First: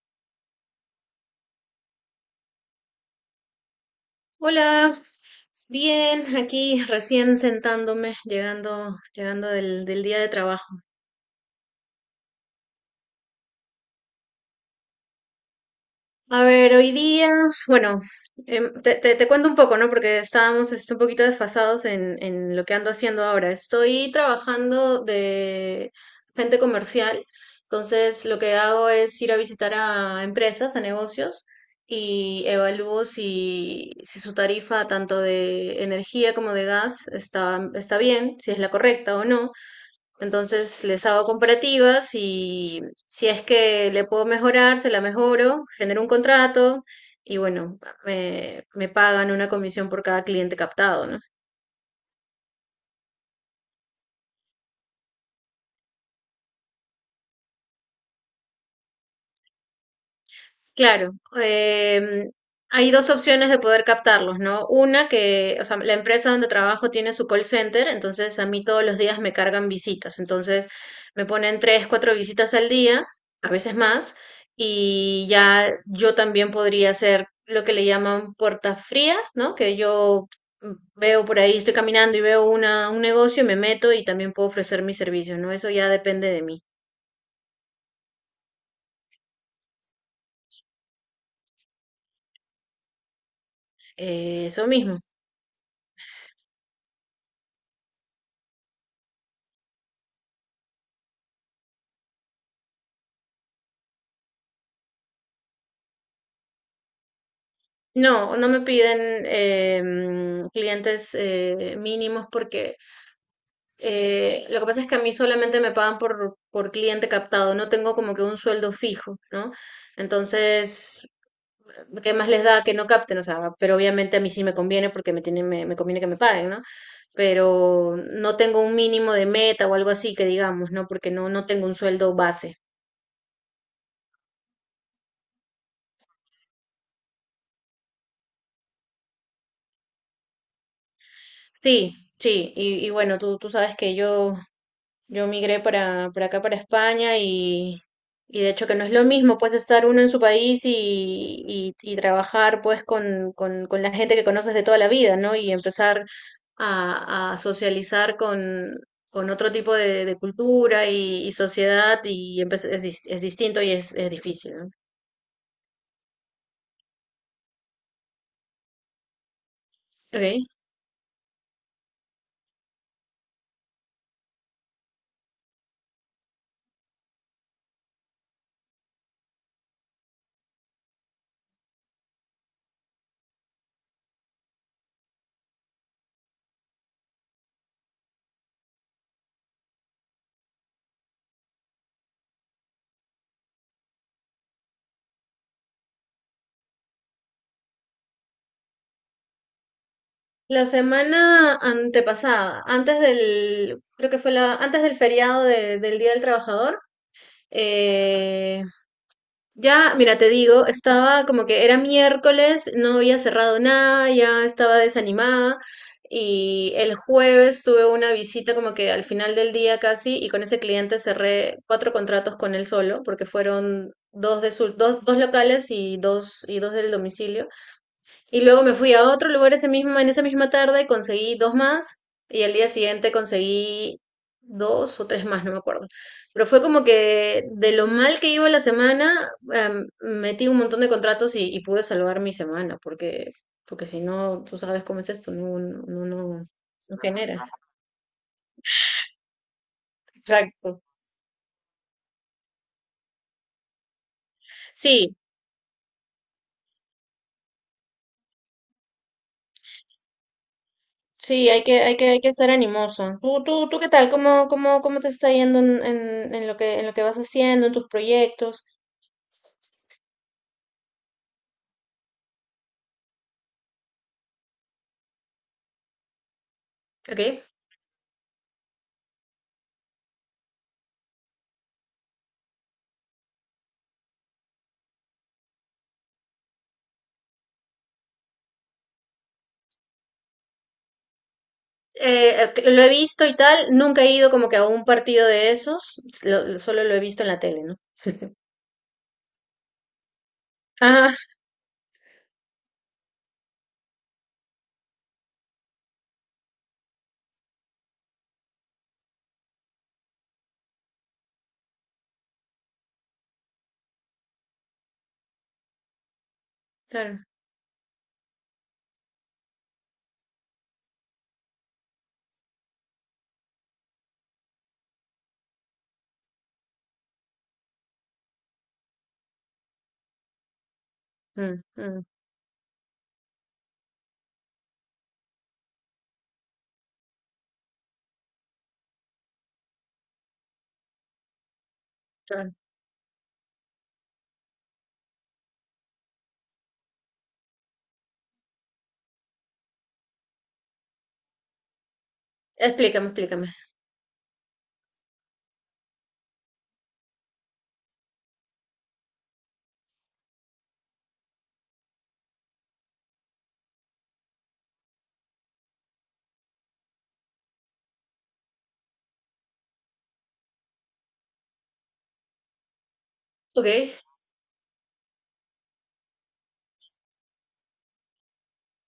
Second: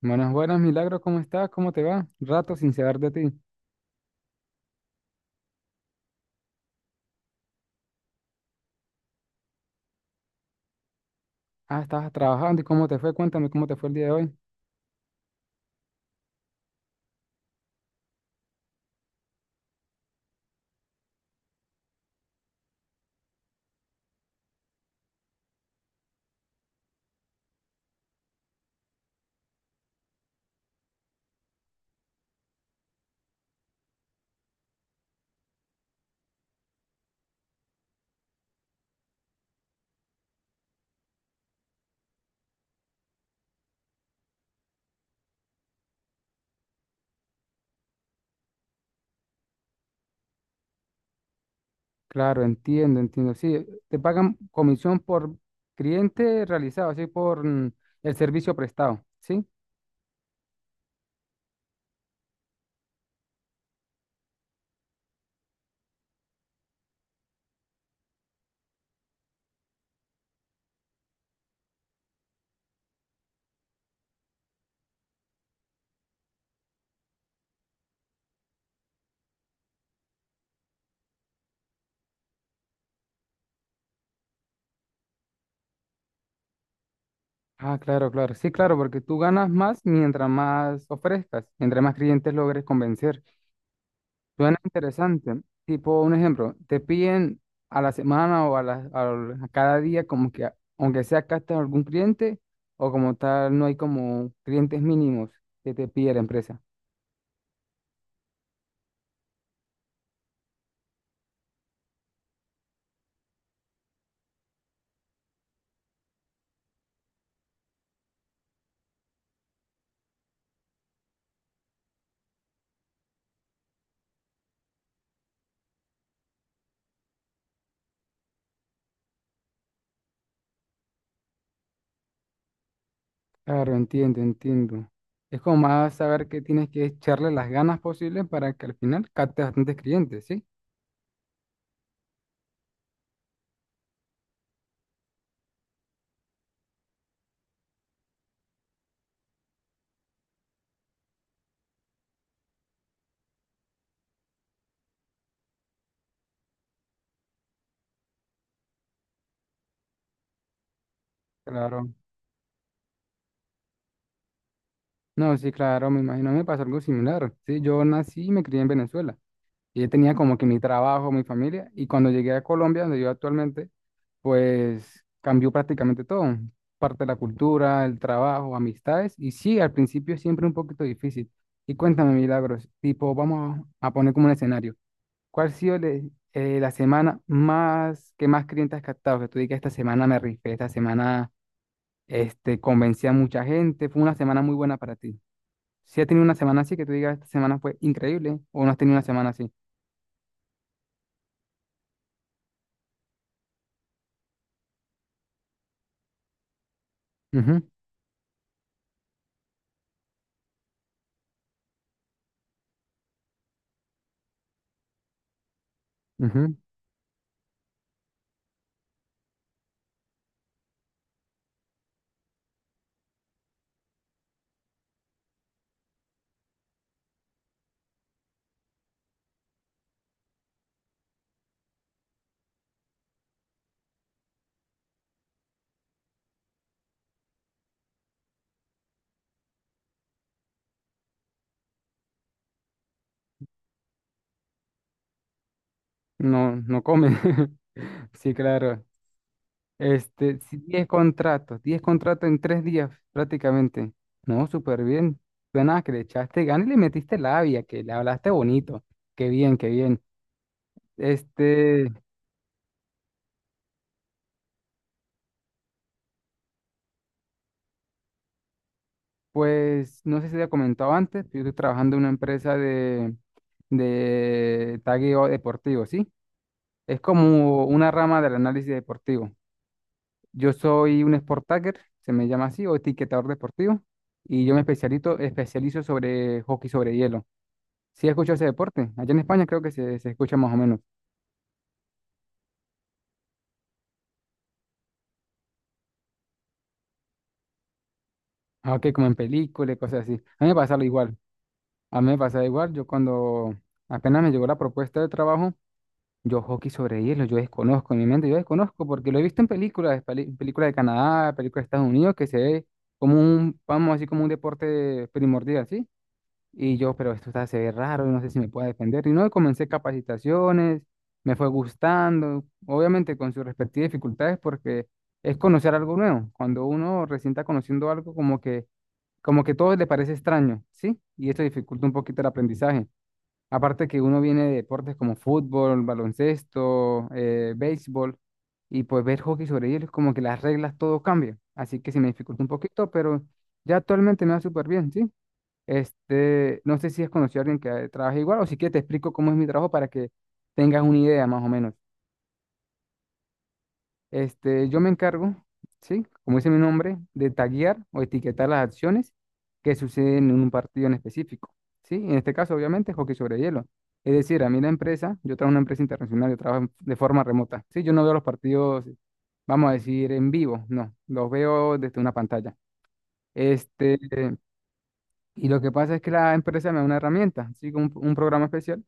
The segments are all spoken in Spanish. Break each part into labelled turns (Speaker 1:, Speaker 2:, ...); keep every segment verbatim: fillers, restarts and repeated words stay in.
Speaker 1: Buenas, buenas, Milagro, ¿cómo estás? ¿Cómo te va? Rato sin saber de ti.
Speaker 2: Hola, bien, aquí recién sentándome, llegando, llegando del, del día de trabajo.
Speaker 1: Ah, estabas trabajando y cómo te fue, cuéntame cómo te fue el día de hoy.
Speaker 2: A ver, hoy día, bueno, em, te, te- te cuento un poco, ¿no? Porque estábamos este, un poquito desfasados en, en lo que ando haciendo ahora. Estoy trabajando de gente comercial, entonces lo que hago es ir a visitar a empresas, a negocios. Y evalúo si, si su tarifa tanto de energía como de gas está, está bien, si es la correcta o no. Entonces les hago comparativas y si es que le puedo mejorar, se la mejoro, genero un contrato y bueno, me, me pagan una comisión por cada cliente captado, ¿no?
Speaker 1: Claro, entiendo, entiendo. Sí, te pagan comisión por cliente realizado, así por mm, el servicio prestado, ¿sí?
Speaker 2: Claro, em, hay dos opciones de poder captarlos, ¿no? Una que, o sea, la empresa donde trabajo tiene su call center, entonces a mí todos los días me cargan visitas, entonces me ponen tres, cuatro visitas al día, a veces más, y ya yo también podría hacer lo que le llaman puerta fría, ¿no? Que yo mm, veo por ahí, estoy caminando y veo una, un negocio y me meto y también puedo ofrecer mis servicios, ¿no? Eso ya depende de mí.
Speaker 1: Ah, claro, claro. Sí, claro, porque tú ganas más mientras más ofrezcas, entre más clientes logres convencer.
Speaker 2: Eh,
Speaker 1: Suena
Speaker 2: eso mismo.
Speaker 1: interesante. Tipo, un ejemplo, te piden a la semana o a, la- al- a cada día como que, a- aunque sea captar algún cliente o como tal, no hay como clientes mínimos que te pide la empresa.
Speaker 2: No, no me piden em, clientes eh, mínimos porque eh, lo que pasa es que a mí solamente me pagan por, por cliente captado, no tengo como que un sueldo fijo, ¿no? Entonces, ¿qué más les da que no capten? O sea, pero obviamente a mí sí me conviene porque me tienen, me, me conviene que me paguen, ¿no? Pero no tengo un mínimo de meta o algo así que digamos, ¿no? Porque no, no tengo un sueldo base.
Speaker 1: Claro, entiendo, entiendo. Es como más saber que tienes que echarle las ganas posibles para que al final captes bastantes clientes, ¿sí?
Speaker 2: Sí, sí, y, y bueno, tú, tú sabes que yo Yo migré para, para acá, para España, y, y de hecho que no es lo mismo, pues estar uno en su país y, y, y trabajar pues con, con, con la gente que conoces de toda la vida, ¿no? Y empezar a, a socializar con, con otro tipo de, de cultura y, y
Speaker 1: Claro.
Speaker 2: sociedad, y empe- es, dis- es distinto y es, es difícil, ¿no?
Speaker 1: No, sí, claro, me imagino, me pasó algo similar. Sí, yo nací y me crié en Venezuela. Y yo tenía como que
Speaker 2: Okay.
Speaker 1: mi trabajo, mi familia. Y cuando llegué a Colombia, donde yo actualmente, pues cambió prácticamente todo, parte de la cultura, el trabajo, amistades, y sí, al principio es siempre un poquito difícil. Y cuéntame, Milagros, tipo, vamos a poner como un escenario. ¿Cuál ha sido le- eh, la semana más que más clientes has captado? Que tú digas, esta semana me rifé, esta semana este, convencí a mucha gente, fue una semana muy buena para ti. Si has tenido una semana así, que tú digas, esta semana fue increíble, o no has tenido una semana así.
Speaker 2: La semana antepasada, antes del, creo que fue la, antes del feriado de- del Día del Trabajador,
Speaker 1: Ujú,
Speaker 2: eh, ya, mira, te digo, estaba como que era miércoles, no había cerrado nada, ya estaba desanimada
Speaker 1: ujú.
Speaker 2: y el jueves tuve una visita como que al final del día casi y con ese cliente cerré cuatro contratos con él solo porque fueron dos de su, dos, dos locales y dos y dos del domicilio. Y luego me fui a otro lugar ese mismo, en esa misma tarde, conseguí dos más y al día siguiente conseguí dos o tres más, no me acuerdo. Pero fue como que de lo mal que iba la semana, em, metí un montón de contratos y, y pude salvar mi semana, porque, porque si no, tú sabes cómo es esto, no, no, no, no
Speaker 1: No, no
Speaker 2: no
Speaker 1: come
Speaker 2: genera.
Speaker 1: Sí, claro. Este, sí,
Speaker 2: Exacto.
Speaker 1: diez contratos, diez contratos en tres días prácticamente. No, súper
Speaker 2: Sí,
Speaker 1: bien. Suena que le echaste ganas y le metiste labia, que le hablaste bonito. Qué bien, qué bien.
Speaker 2: sí, hay que,
Speaker 1: Este,
Speaker 2: hay que, hay que estar animoso. ¿Tú, tú, tú qué tal? ¿Cómo, cómo, cómo te está yendo en, en, en lo que, en lo que vas haciendo, en tus proyectos?
Speaker 1: pues no sé si te había comentado antes, pero yo estoy trabajando en una empresa de, de tagueo deportivo, ¿sí? Es
Speaker 2: Ok.
Speaker 1: como una rama del análisis deportivo. Yo soy un sport tagger, se me llama así, o etiquetador deportivo, y yo me especialito, especializo sobre hockey sobre hielo. Sí, escucho ese deporte. Allá en España creo que se, se escucha más o menos.
Speaker 2: Eh, lo he visto y tal, nunca he ido como que a un partido de esos, lo- lo- solo lo he visto en la tele, ¿no?
Speaker 1: Ah, ok, como en películas cosas así. A mí me pasaba
Speaker 2: Ah,
Speaker 1: igual. A mí me pasaba igual. Yo cuando apenas me llegó la propuesta de trabajo, yo hockey sobre hielo, yo desconozco en mi mente, yo desconozco porque lo he visto en películas, peli- películas de Canadá, películas de Estados Unidos, que se ve como un, vamos así como un deporte primordial, ¿sí? Y yo, pero
Speaker 2: claro.
Speaker 1: esto está, se ve raro, no sé si me pueda defender. Y no, y comencé capacitaciones, me fue gustando, obviamente con sus respectivas dificultades, porque es conocer algo nuevo. Cuando uno recién está conociendo algo, como que, como que todo le parece extraño, ¿sí? Y esto
Speaker 2: Mm,
Speaker 1: dificulta un
Speaker 2: mm,
Speaker 1: poquito el aprendizaje. Aparte que uno viene de deportes como fútbol, baloncesto, eh, béisbol, y pues ver hockey sobre hielo es como que las reglas todo cambia. Así que se me dificulta un
Speaker 2: claro.
Speaker 1: poquito, pero ya actualmente me va súper bien, ¿sí? Este, no sé si has conocido a alguien que trabaje igual o si quieres te explico cómo es mi trabajo para que tengas una idea más o menos.
Speaker 2: Explícame, explícame.
Speaker 1: Este, yo me encargo, ¿sí? Como dice mi nombre, de taguear o etiquetar las acciones que suceden en un partido en específico, ¿sí? En este caso, obviamente, hockey sobre hielo. Es decir, a mí la empresa, yo trabajo en una empresa internacional, yo trabajo en- de forma remota, ¿sí? Yo no veo los partidos, vamos a decir, en vivo, no, los veo desde una pantalla.
Speaker 2: Ok.
Speaker 1: Este, y lo que pasa es que la empresa me da una herramienta, ¿sí? Un, un programa especial.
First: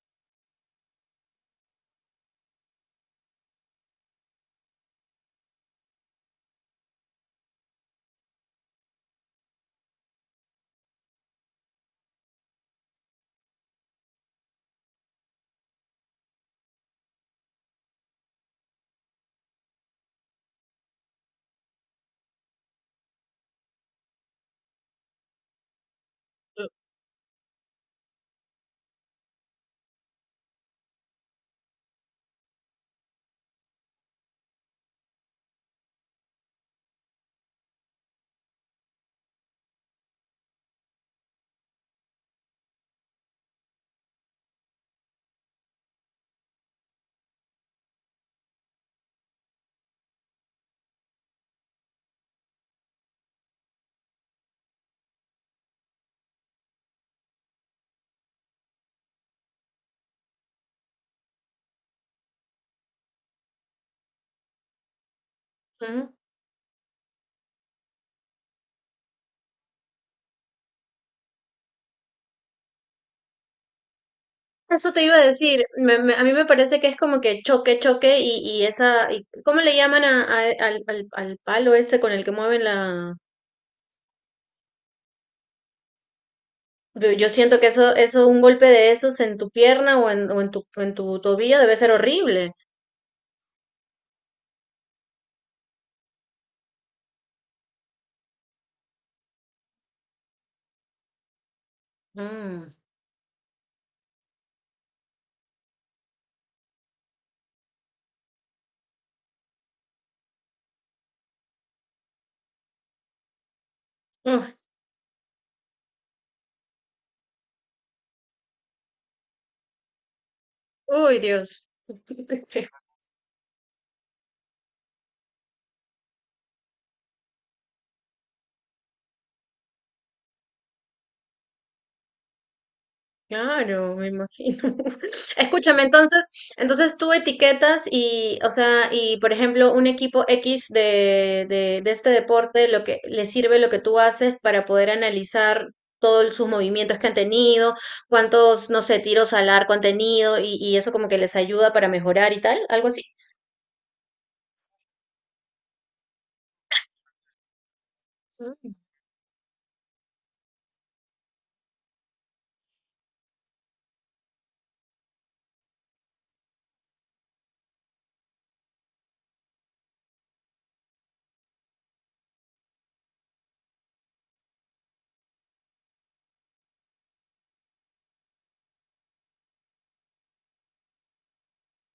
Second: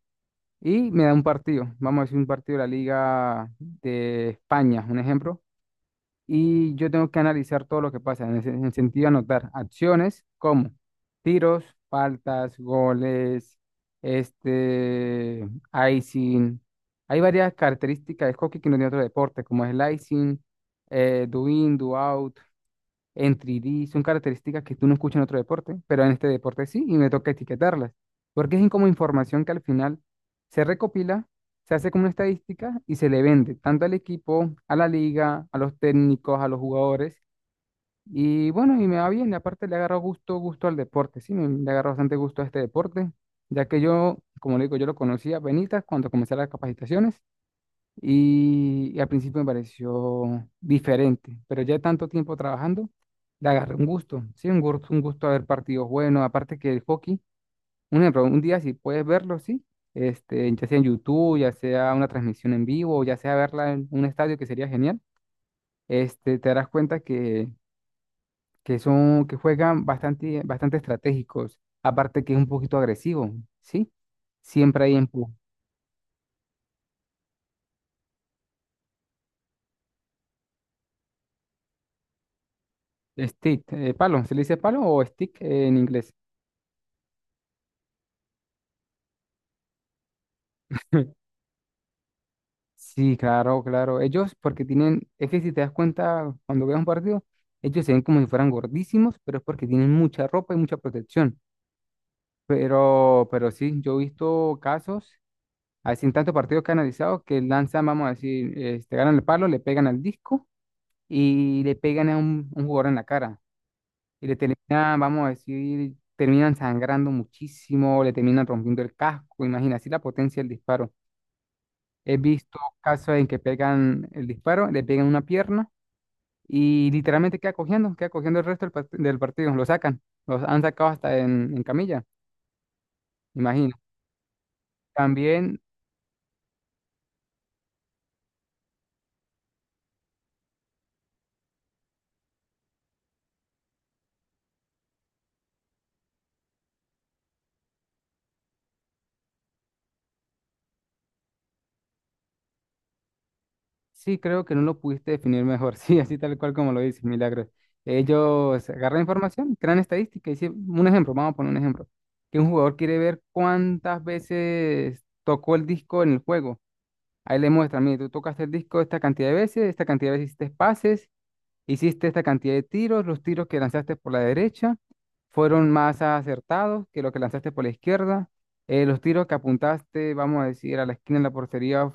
Speaker 1: Y me da un partido, vamos a decir un partido de la Liga de España, un ejemplo. Y yo tengo que analizar todo lo que pasa, en el, en el sentido de anotar acciones como tiros, faltas, goles, este, icing. Hay varias características de hockey que no tiene otro deporte, como es el icing, eh, do in, do out en tres D, son características que tú no escuchas en otro deporte, pero en este deporte sí, y me toca etiquetarlas, porque es como información que al final se recopila, se hace como una estadística y se le vende tanto al equipo, a la liga, a los técnicos, a los jugadores, y bueno, y me va bien, y aparte le agarro gusto, gusto al deporte, sí, me, le agarro bastante gusto a este deporte, ya que yo, como le digo, yo lo conocí a penitas cuando comencé las capacitaciones, y, y al principio me pareció diferente, pero ya tanto tiempo trabajando, le agarré un gusto, sí, un gusto, un gusto a ver partidos buenos, aparte que el hockey, un ejemplo, un día si puedes verlo, sí, este, ya sea en YouTube, ya sea una transmisión en vivo, ya sea verla en un estadio que sería genial,
Speaker 2: Ujú.
Speaker 1: este, te darás cuenta que, que son, que juegan bastante, bastante estratégicos, aparte que es un poquito agresivo, sí, siempre
Speaker 2: Eso
Speaker 1: hay
Speaker 2: te iba a
Speaker 1: empuje,
Speaker 2: decir, me- me- a mí me parece que es como que choque, choque y, y esa, y- ¿cómo le llaman a- a- al, al- al palo ese con el que mueven la...
Speaker 1: stick, eh, palo, ¿se le dice palo o stick en inglés?
Speaker 2: Yo yo siento que eso, eso, un golpe de esos en tu pierna o en, o en tu, en tu tobillo debe ser horrible.
Speaker 1: Sí, claro, claro. Ellos, porque tienen, es que si te das cuenta, cuando veas un partido, ellos se ven como si fueran gordísimos, pero es porque tienen mucha ropa y mucha protección.
Speaker 2: Mm.
Speaker 1: Pero, pero sí, yo he visto casos, así en tantos partidos que he analizado, que lanzan, vamos a decir, este, ganan el palo, le pegan al disco y le pegan a un, un jugador en la cara. Y le
Speaker 2: Uf,
Speaker 1: terminan, vamos a decir, terminan sangrando muchísimo, le terminan rompiendo el casco. Imagina así la potencia del disparo.
Speaker 2: uy, Dios.
Speaker 1: He visto casos en que pegan el disparo, le pegan una pierna y literalmente queda cogiendo, queda cogiendo el resto del, part- del partido. Lo sacan, los han sacado hasta en, en camilla, imagino.
Speaker 2: Claro, me imagino.
Speaker 1: También
Speaker 2: Escúchame, entonces, entonces tú etiquetas y, o sea, y por ejemplo, un equipo X de, de, de este deporte, lo que le sirve lo que tú haces para poder analizar todos sus movimientos que han tenido, cuántos, no sé, tiros al arco han tenido y, y eso como que les ayuda para mejorar y tal, algo así.
Speaker 1: sí creo que no lo pudiste definir mejor, sí, así tal cual como lo dices, Milagros. Ellos agarran información, crean estadística y sí, un ejemplo, vamos a poner un ejemplo, que un jugador quiere ver cuántas veces tocó el disco en el juego. Ahí le muestran, mire, tú tocaste el disco esta cantidad de veces, esta cantidad de veces hiciste pases. Hiciste esta cantidad de tiros, los tiros que lanzaste por la derecha fueron más acertados que los que lanzaste por la izquierda. Eh, los tiros que apuntaste, vamos a decir, a la esquina de la portería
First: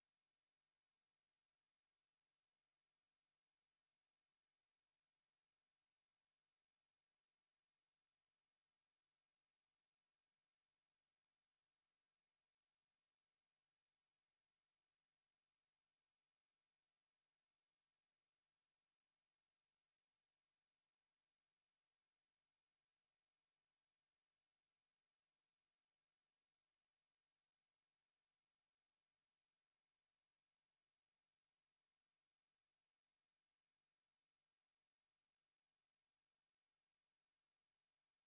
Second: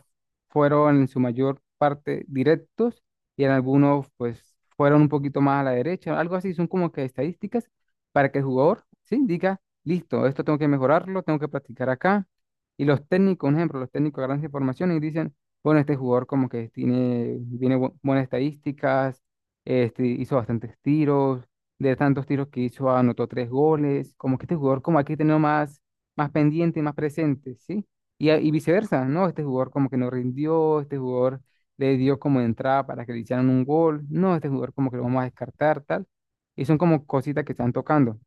Speaker 1: fueron en su mayor parte directos y en algunos pues fueron un poquito más a la derecha, algo así, son como que estadísticas para que el jugador, sí, diga, listo, esto tengo que mejorarlo, tengo que practicar acá. Y los técnicos, un ejemplo, los técnicos agarran esa información y dicen, bueno, este jugador como que tiene, tiene bu- buenas estadísticas, este, hizo bastantes tiros, de tantos tiros que hizo, anotó tres goles. Como que este jugador, como hay que tenerlo más, más pendiente, más presente, ¿sí? Y, a- y viceversa, ¿no? Este jugador como que no rindió, este jugador le dio como entrada para que le hicieran un gol, no, este jugador como que lo vamos a descartar, tal. Y son como cositas que están tocando.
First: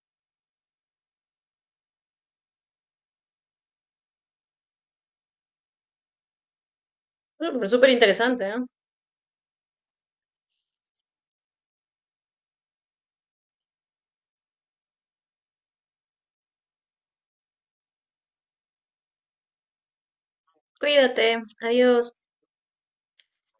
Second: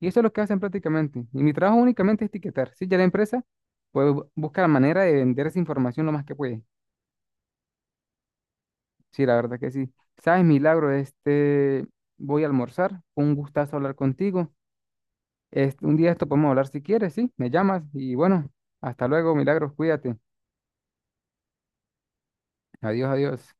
Speaker 1: Y eso es lo que hacen prácticamente. Y mi trabajo únicamente es etiquetar, ¿sí? Ya la empresa, pues bu- busca la manera de vender esa información lo más que puede.
Speaker 2: Mm, súper interesante, ¿eh?
Speaker 1: Sí, la verdad que sí. Sabes, Milagro, este, voy a almorzar. Fue un gustazo hablar contigo. Este, un día de esto podemos hablar si quieres, sí, me llamas y bueno, hasta luego, Milagros, cuídate.
Speaker 2: Cuídate, adiós.
Speaker 1: Adiós, adiós.